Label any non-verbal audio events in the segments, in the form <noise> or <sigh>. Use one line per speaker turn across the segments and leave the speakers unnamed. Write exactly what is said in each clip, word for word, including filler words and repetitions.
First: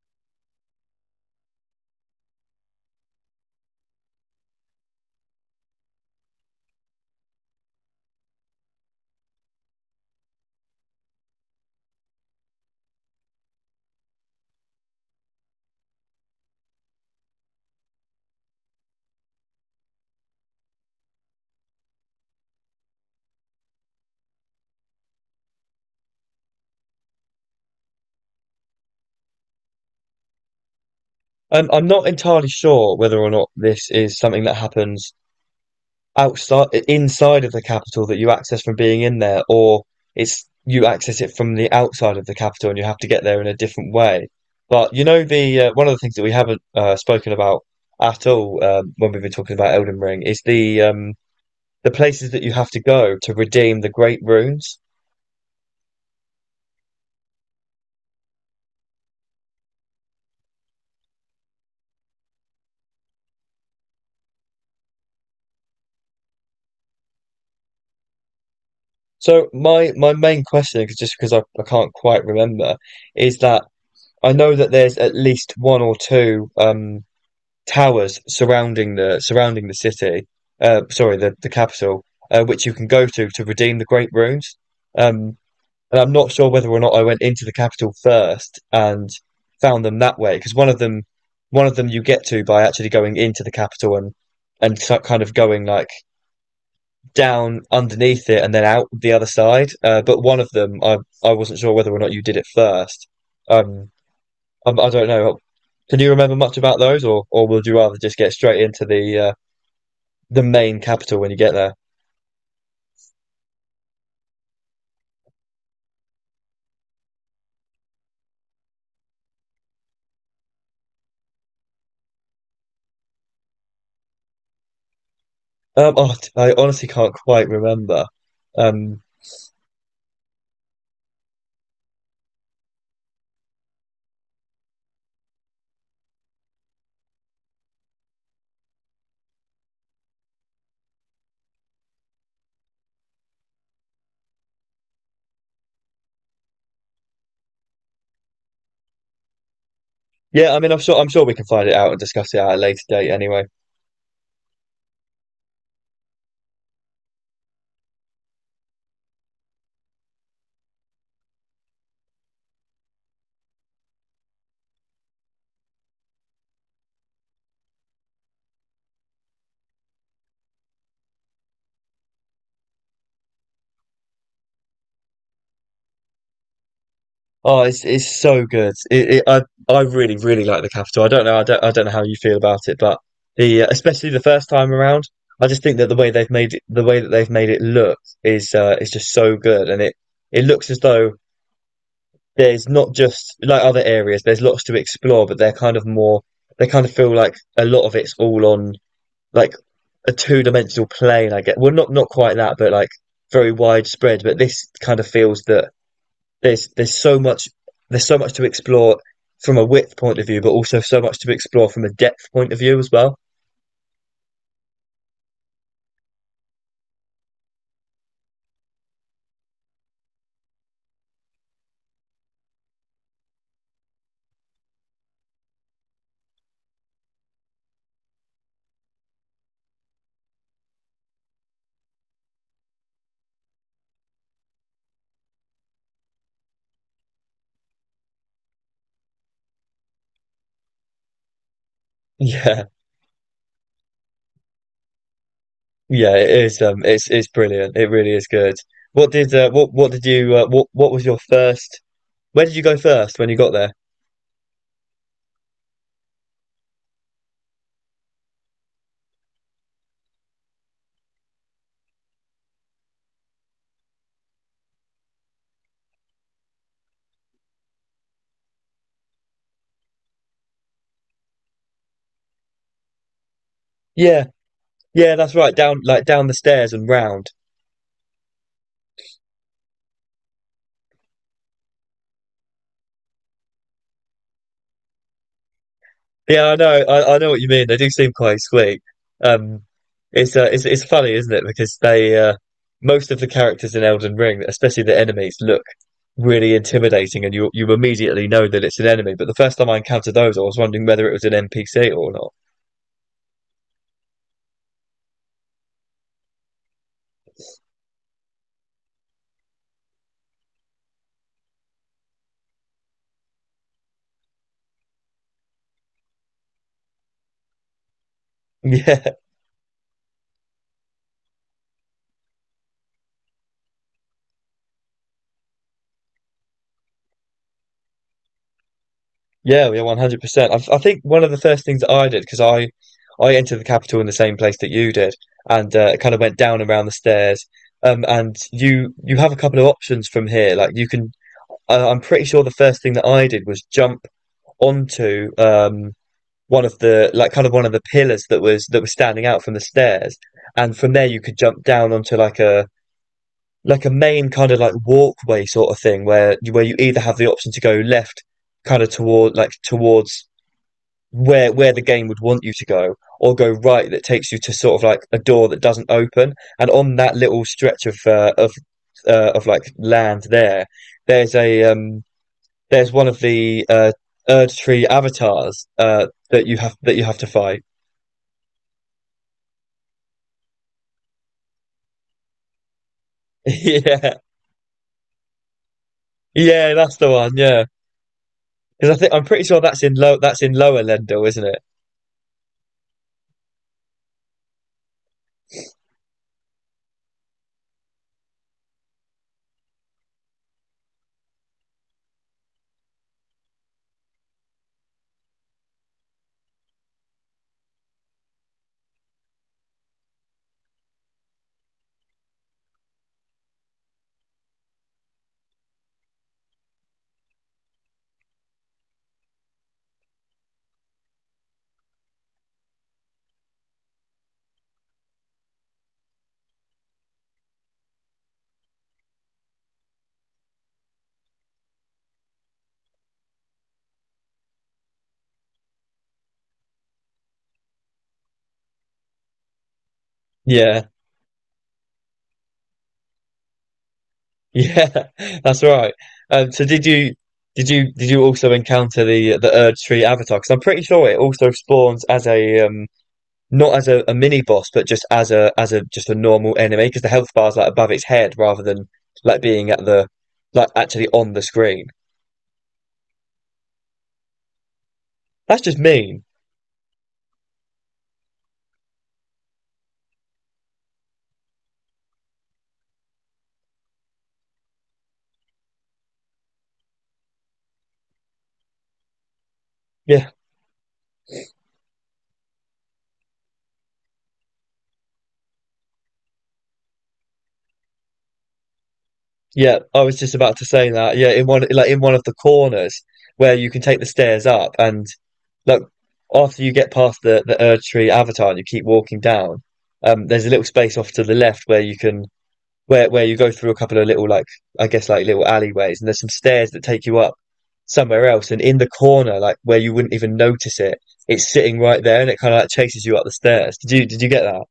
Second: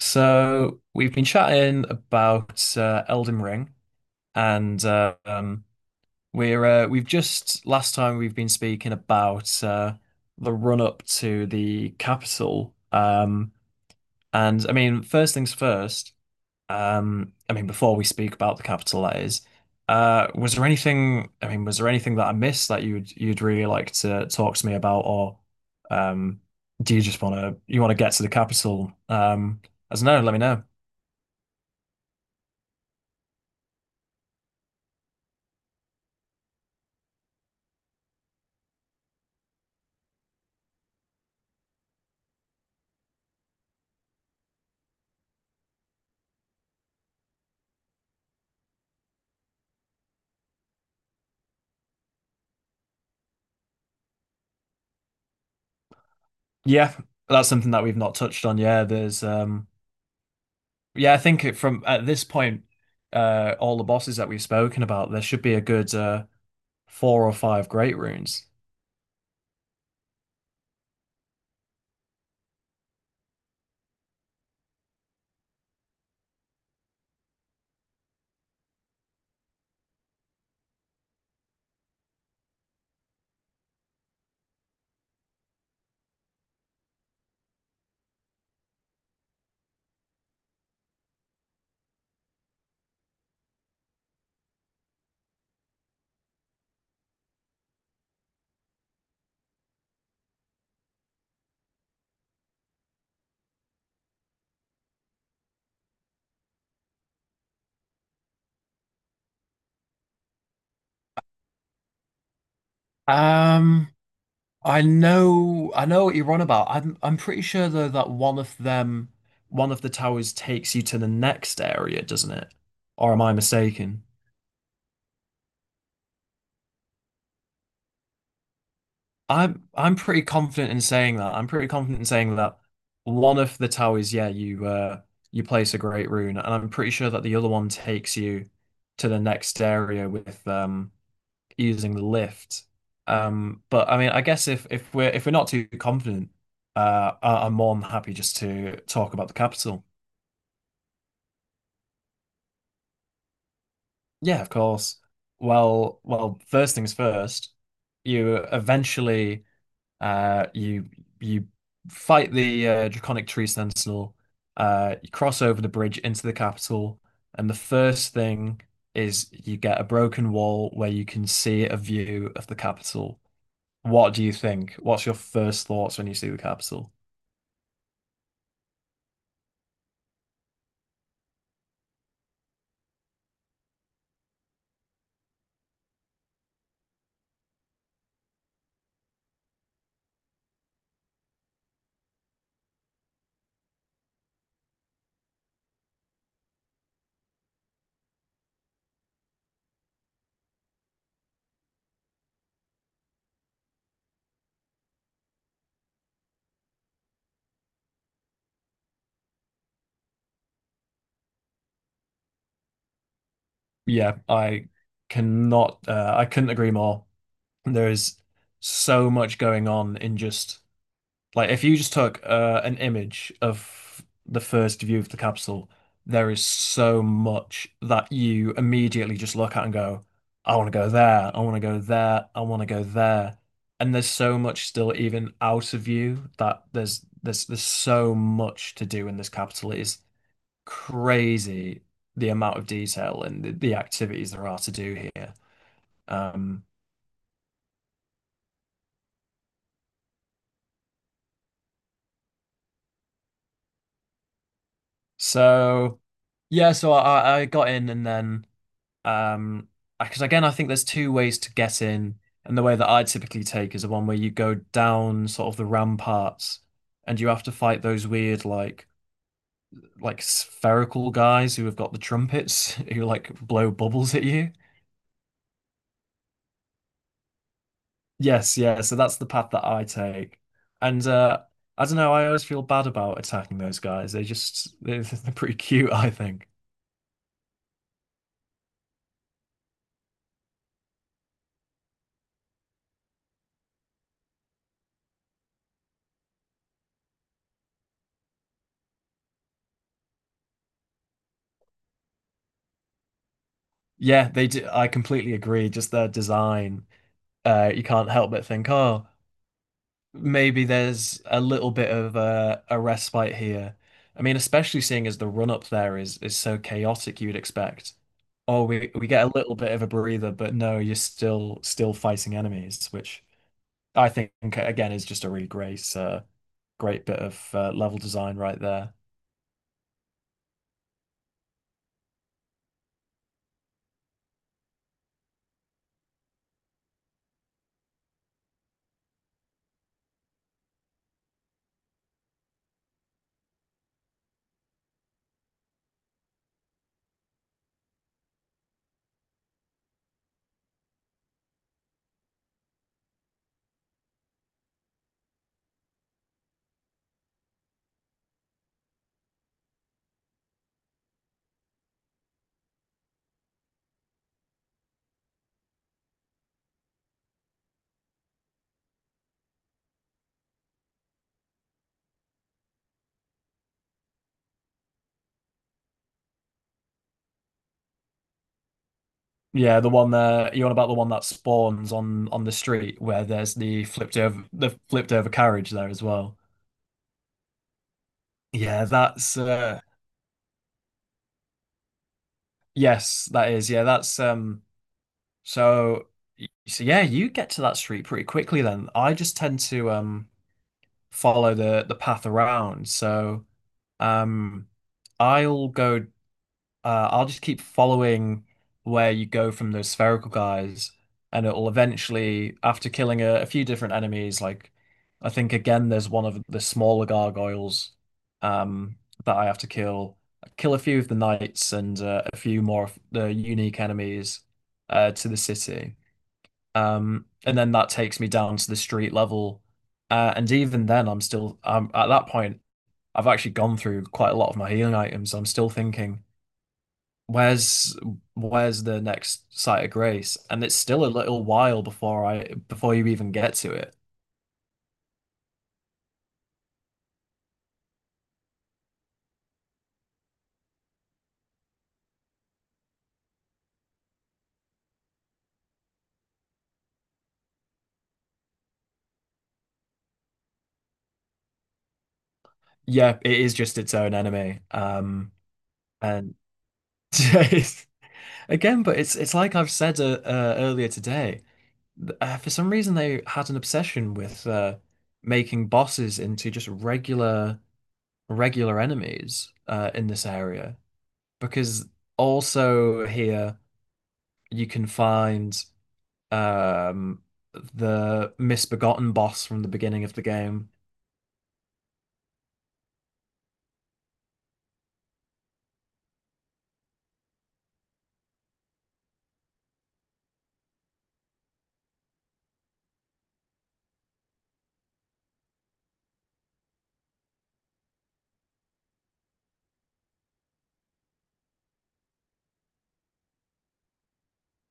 So we've been chatting about uh, Elden Ring, and uh, um, we're uh, we've just last time we've been speaking about uh, the run up to the capital. Um, and I mean, first things first. Um, I mean, before we speak about the capital, that is, uh, was there anything? I mean, was there anything that I missed that you'd you'd really like to talk to me about, or um, do you just want to you want to get to the capital? Um, as no, let me know.
Um, I'm not entirely sure whether or not this is something that happens outside, inside of the capital that you access from being in there, or it's you access it from the outside of the capital and you have to get there in a different way. But you know, the uh, one of the things that we haven't uh, spoken about at all um, when we've been talking about Elden Ring is the um, the places that you have to go to redeem the great runes.
Yeah, that's something that we've not touched on. Yeah, there's um yeah, I think it- from at this point, uh all the bosses that we've spoken about, there should be a good uh four or five great runes.
So my my main question question, 'cause- just because I, I can't quite remember, is that I know that there's at least one or two. Um, towers surrounding the surrounding the city, uh, sorry, the the capital, uh, which you can go to to redeem the Great Runes. Um, and I'm not sure whether or not I went into the capital first and found them that way, because one of them, one of them you get to by actually going into the capital and and so- kind of going like down underneath it and then out the other side. Uh, but one of them, I I wasn't sure whether or not you did it first. Um, I, I don't know. Can you remember much about those, or or would you rather just get straight into the uh, the main capital when you get there?
Um, I know, I know what you're on about. I'm, I'm pretty sure though that one of them, one of the towers takes you to the next area, doesn't it? Or am I mistaken?
Um, oh, I honestly can't quite remember. Um,
I'm I'm pretty confident in saying that. I'm pretty confident in saying that one of the towers, yeah, you uh you place a great rune, and I'm pretty sure that the other one takes you to the next area with um using the lift. Um, but I mean, I guess if if we're if we're not too confident, uh, I- I'm more than happy just to talk about the capital.
yeah, I mean, I'm sure I'm sure we can find it out and discuss it at a later date. Anyway,
Yeah, of course. Well, well, first things first, you eventually. Uh, you you fight the uh, Draconic Tree Sentinel. Uh, you cross over the bridge into the capital, and the first thing is you get a broken wall where you can see a view of the capital. What do you think? What's your first thoughts when you see the capital?
oh, it's it's so good. It, it, I I really really like the capital. I don't know, I don't I don't know how you feel about it, but the uh, especially the first time around, I just think that the way they've made it, the way that they've made it look is uh, is just so good, and it it looks as though there's not just like other areas. There's lots to explore, but they're kind of more. They kind of feel like a lot of it's all on like a two-dimensional plane, I guess. Well, not not quite that, but like very widespread. But this kind of feels that there's there's so much there's so much to explore from a width point of view, but also so much to explore from a depth point of view as well.
Yeah, I cannot. Uh, I couldn't agree more. There is so much going on in just like if you just took uh, an image of the first view of the capsule, there is so much that you immediately just look at and go, I want to go there, I want to go there, I want to go there. And there's so much still even out of view that there's there's there's so much to do in this capital. It is crazy
<laughs>
the amount
Yeah,
of detail and the, the activities there are to do here.
yeah, it is.
Um,
Um, it's it's brilliant. It really is good. What did uh, what what did you uh, what what was your first? Where did you go first when you got there?
so yeah, so I, I got in and then. Um, because again, I think there's two ways to get in, and the way that I typically take is the one where you go down sort of the ramparts, and you have to fight those weird like like spherical guys who have got the trumpets <laughs> who like blow bubbles at
Yeah,
you.
yeah, that's right. Down like down the stairs and round.
Yes, yeah. So that's the path that I take, and uh, I don't know. I always feel bad about attacking those guys. They just <laughs> they're, they're pretty cute, I think.
Yeah, I know. I, I know what you mean. They do seem quite sweet. Um, it's uh, it's it's funny, isn't it? Because they uh, most of the characters in Elden Ring, especially the enemies, look really intimidating, and you you immediately know that it's an enemy. But the first time I encountered those, I was wondering whether it was an N P C or not.
Yeah, they do. I completely agree. Just their design, uh, you can't help but think, oh, maybe there's a little bit of a, a respite here. I mean, especially seeing as the run up there is is so chaotic, you'd expect, oh, we we get a
<laughs>
little bit of a breather, but no, you're still still fighting enemies, which I think again is just a really great uh, great bit of uh, level design right there.
Yeah, yeah, yeah, one hundred percent. I I think one of the first things that I did because I I entered the capital in the same place that you did, and uh, kind of went down around the stairs. Um, and you you have a couple of options from here. Like you can I, I'm pretty sure the first thing that I did was jump onto um, one of the like kind of one of the pillars that was that was standing out from the stairs, and from there you could jump down onto like a like a main kind of like walkway sort of thing where where you either have the option to go left, kind of toward like towards where where the game would want you to go, or go right that takes you to sort of like a door that doesn't open, and on that little stretch of uh, of uh, of like land there, there's a um there's one of the uh, Erd Tree avatars uh, that you have that you have to fight. <laughs>
Yeah, the one there you're on about the one that spawns on on the street where there's the flipped
Yeah,
over the flipped over carriage there as well.
yeah, that's the one. Yeah,
Yeah,
because I think I'm
that's
pretty sure
uh
that's in low that's in Lower Lendil, isn't it?
Yes, that is. Yeah, that's um So, y- so yeah, you get to that street pretty quickly then. I just tend to um follow the the path around. So, um I'll go uh I'll just keep following where you go from those spherical guys, and it'll eventually after killing a, a few different enemies, like I think again there's one of the smaller gargoyles um that I have to kill. Kill a few of the knights and uh, a few more of the unique enemies uh, to the city. Um, and then that takes me down to the street level. Uh, and even then, I'm still um, at that point, I've actually gone through quite a lot of my healing items. I'm still thinking, where's where's the next site of grace? And it's
Yeah,
still a little while before I before you even get to it.
yeah, <laughs> that's right. Um, so did you did you did you also encounter the the Erd Tree avatar? Because I'm pretty sure it also spawns as a um, not as a, a mini boss, but just as a as a just a normal enemy because the health bar's like above its head rather than like being at the like actually on the screen.
Yeah, it is just its own enemy. Um,
That's just mean.
and <laughs> Again, but it's it's like I've said uh, uh, earlier today. Uh, for some reason, they had an obsession with uh, making bosses into just regular regular enemies uh, in this
Yeah.
area because also here you can find um, the misbegotten boss from the
Yeah, I
beginning of
was
the
just about to
game.
say that. Yeah, in one like in one of the corners where you can take the stairs up and like after you get past the the Erd Tree Avatar and you keep walking down, um there's a little space off to the left where you can where where you go through a couple of little like I guess like little alleyways and there's some stairs that take you up somewhere else and in the corner like where you wouldn't even notice it, it's sitting right there and it kind of like chases you up the stairs. Did you did you get that?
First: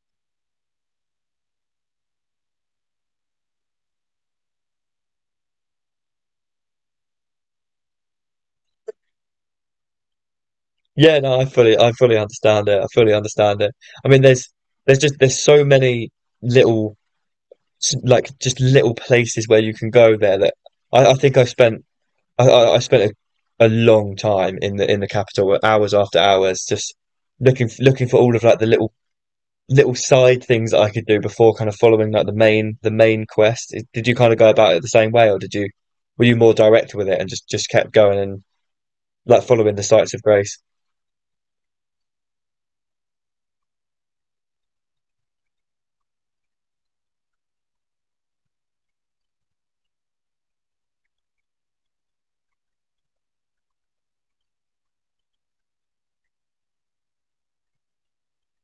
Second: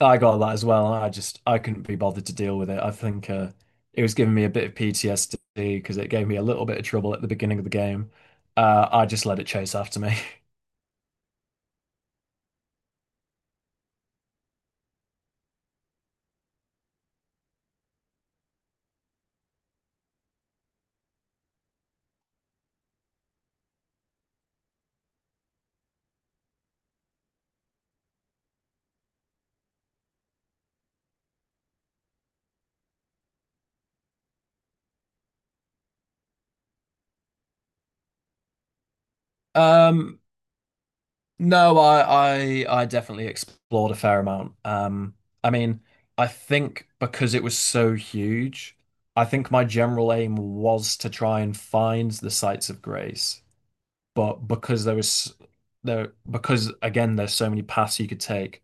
I got that as well. I just I couldn't be bothered to deal with it. I think uh, it was giving me a bit of P T S D because it gave me a little bit of trouble at the beginning of the game. Uh, I just let it chase after me. <laughs>
Yeah, no, I fully, I fully understand it. I fully understand it. I mean, there's, there's just, there's so many little, s- like, just little places where you can go there that I, I think I spent, I, I I spent a, a long time in the, in the capital, hours after hours, just looking, f- looking for all of like the little, little side things that I could do before kind of following like the main, the main quest. It- Did you kind of go about it the same way, or did you, were you more direct with it and just, just kept going and like following the sights
Um,
of Grace?
No, I, I I definitely explored a fair amount. Um, I mean, I think because it was so huge, I think my general aim was to try and find the sites of grace. But because there was there, because again, there's so many paths you could take,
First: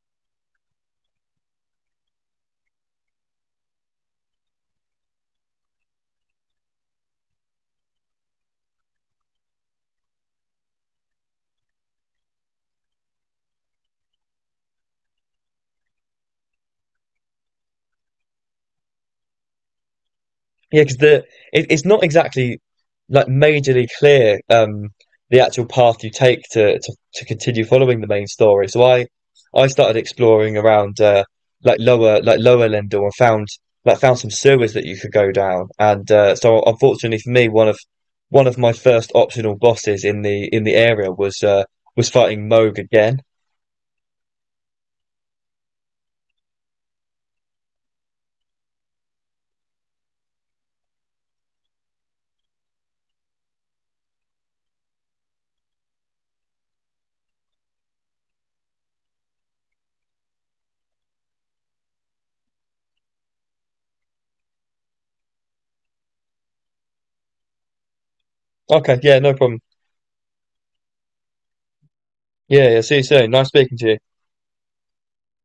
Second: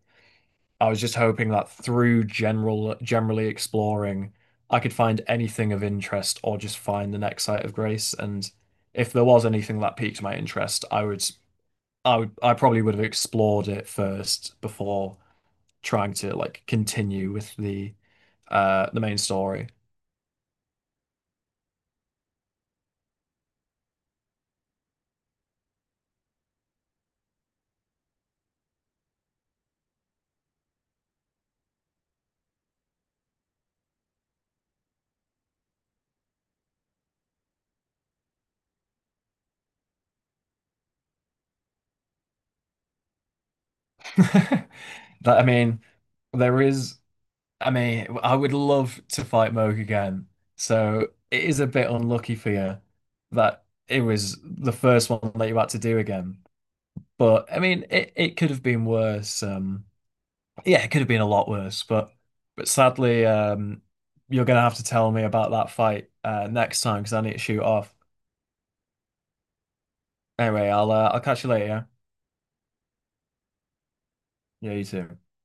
I was just hoping that through general generally exploring, I could find anything of interest or just find the next site of grace. And if there was anything that piqued my interest, I would I would, I probably would have explored it first before trying to like continue with the uh the main story.
Yeah, because the it, it's not exactly like majorly clear um the actual path you take to to, to continue following the main story. So I I started exploring around uh like lower like lower Lindor and found like found some sewers that you could go down. And uh, so unfortunately for me, one of one of my first optional bosses in the in the area was uh was fighting Moog again.
<laughs> That I mean, there is I mean, I would love to fight Moog again. So it is a bit unlucky for you that it was the first one that you had to do again. But I mean, it, it could have been worse. Um, yeah, it could have been a lot worse, but but sadly, um, you're gonna have to tell me about that fight uh, next time because I need to shoot off.
Okay, yeah, no problem.
Anyway, I'll uh, I'll catch you later.
Yeah, yeah, see you soon. Nice speaking to you.
Yeah, yeah, you too.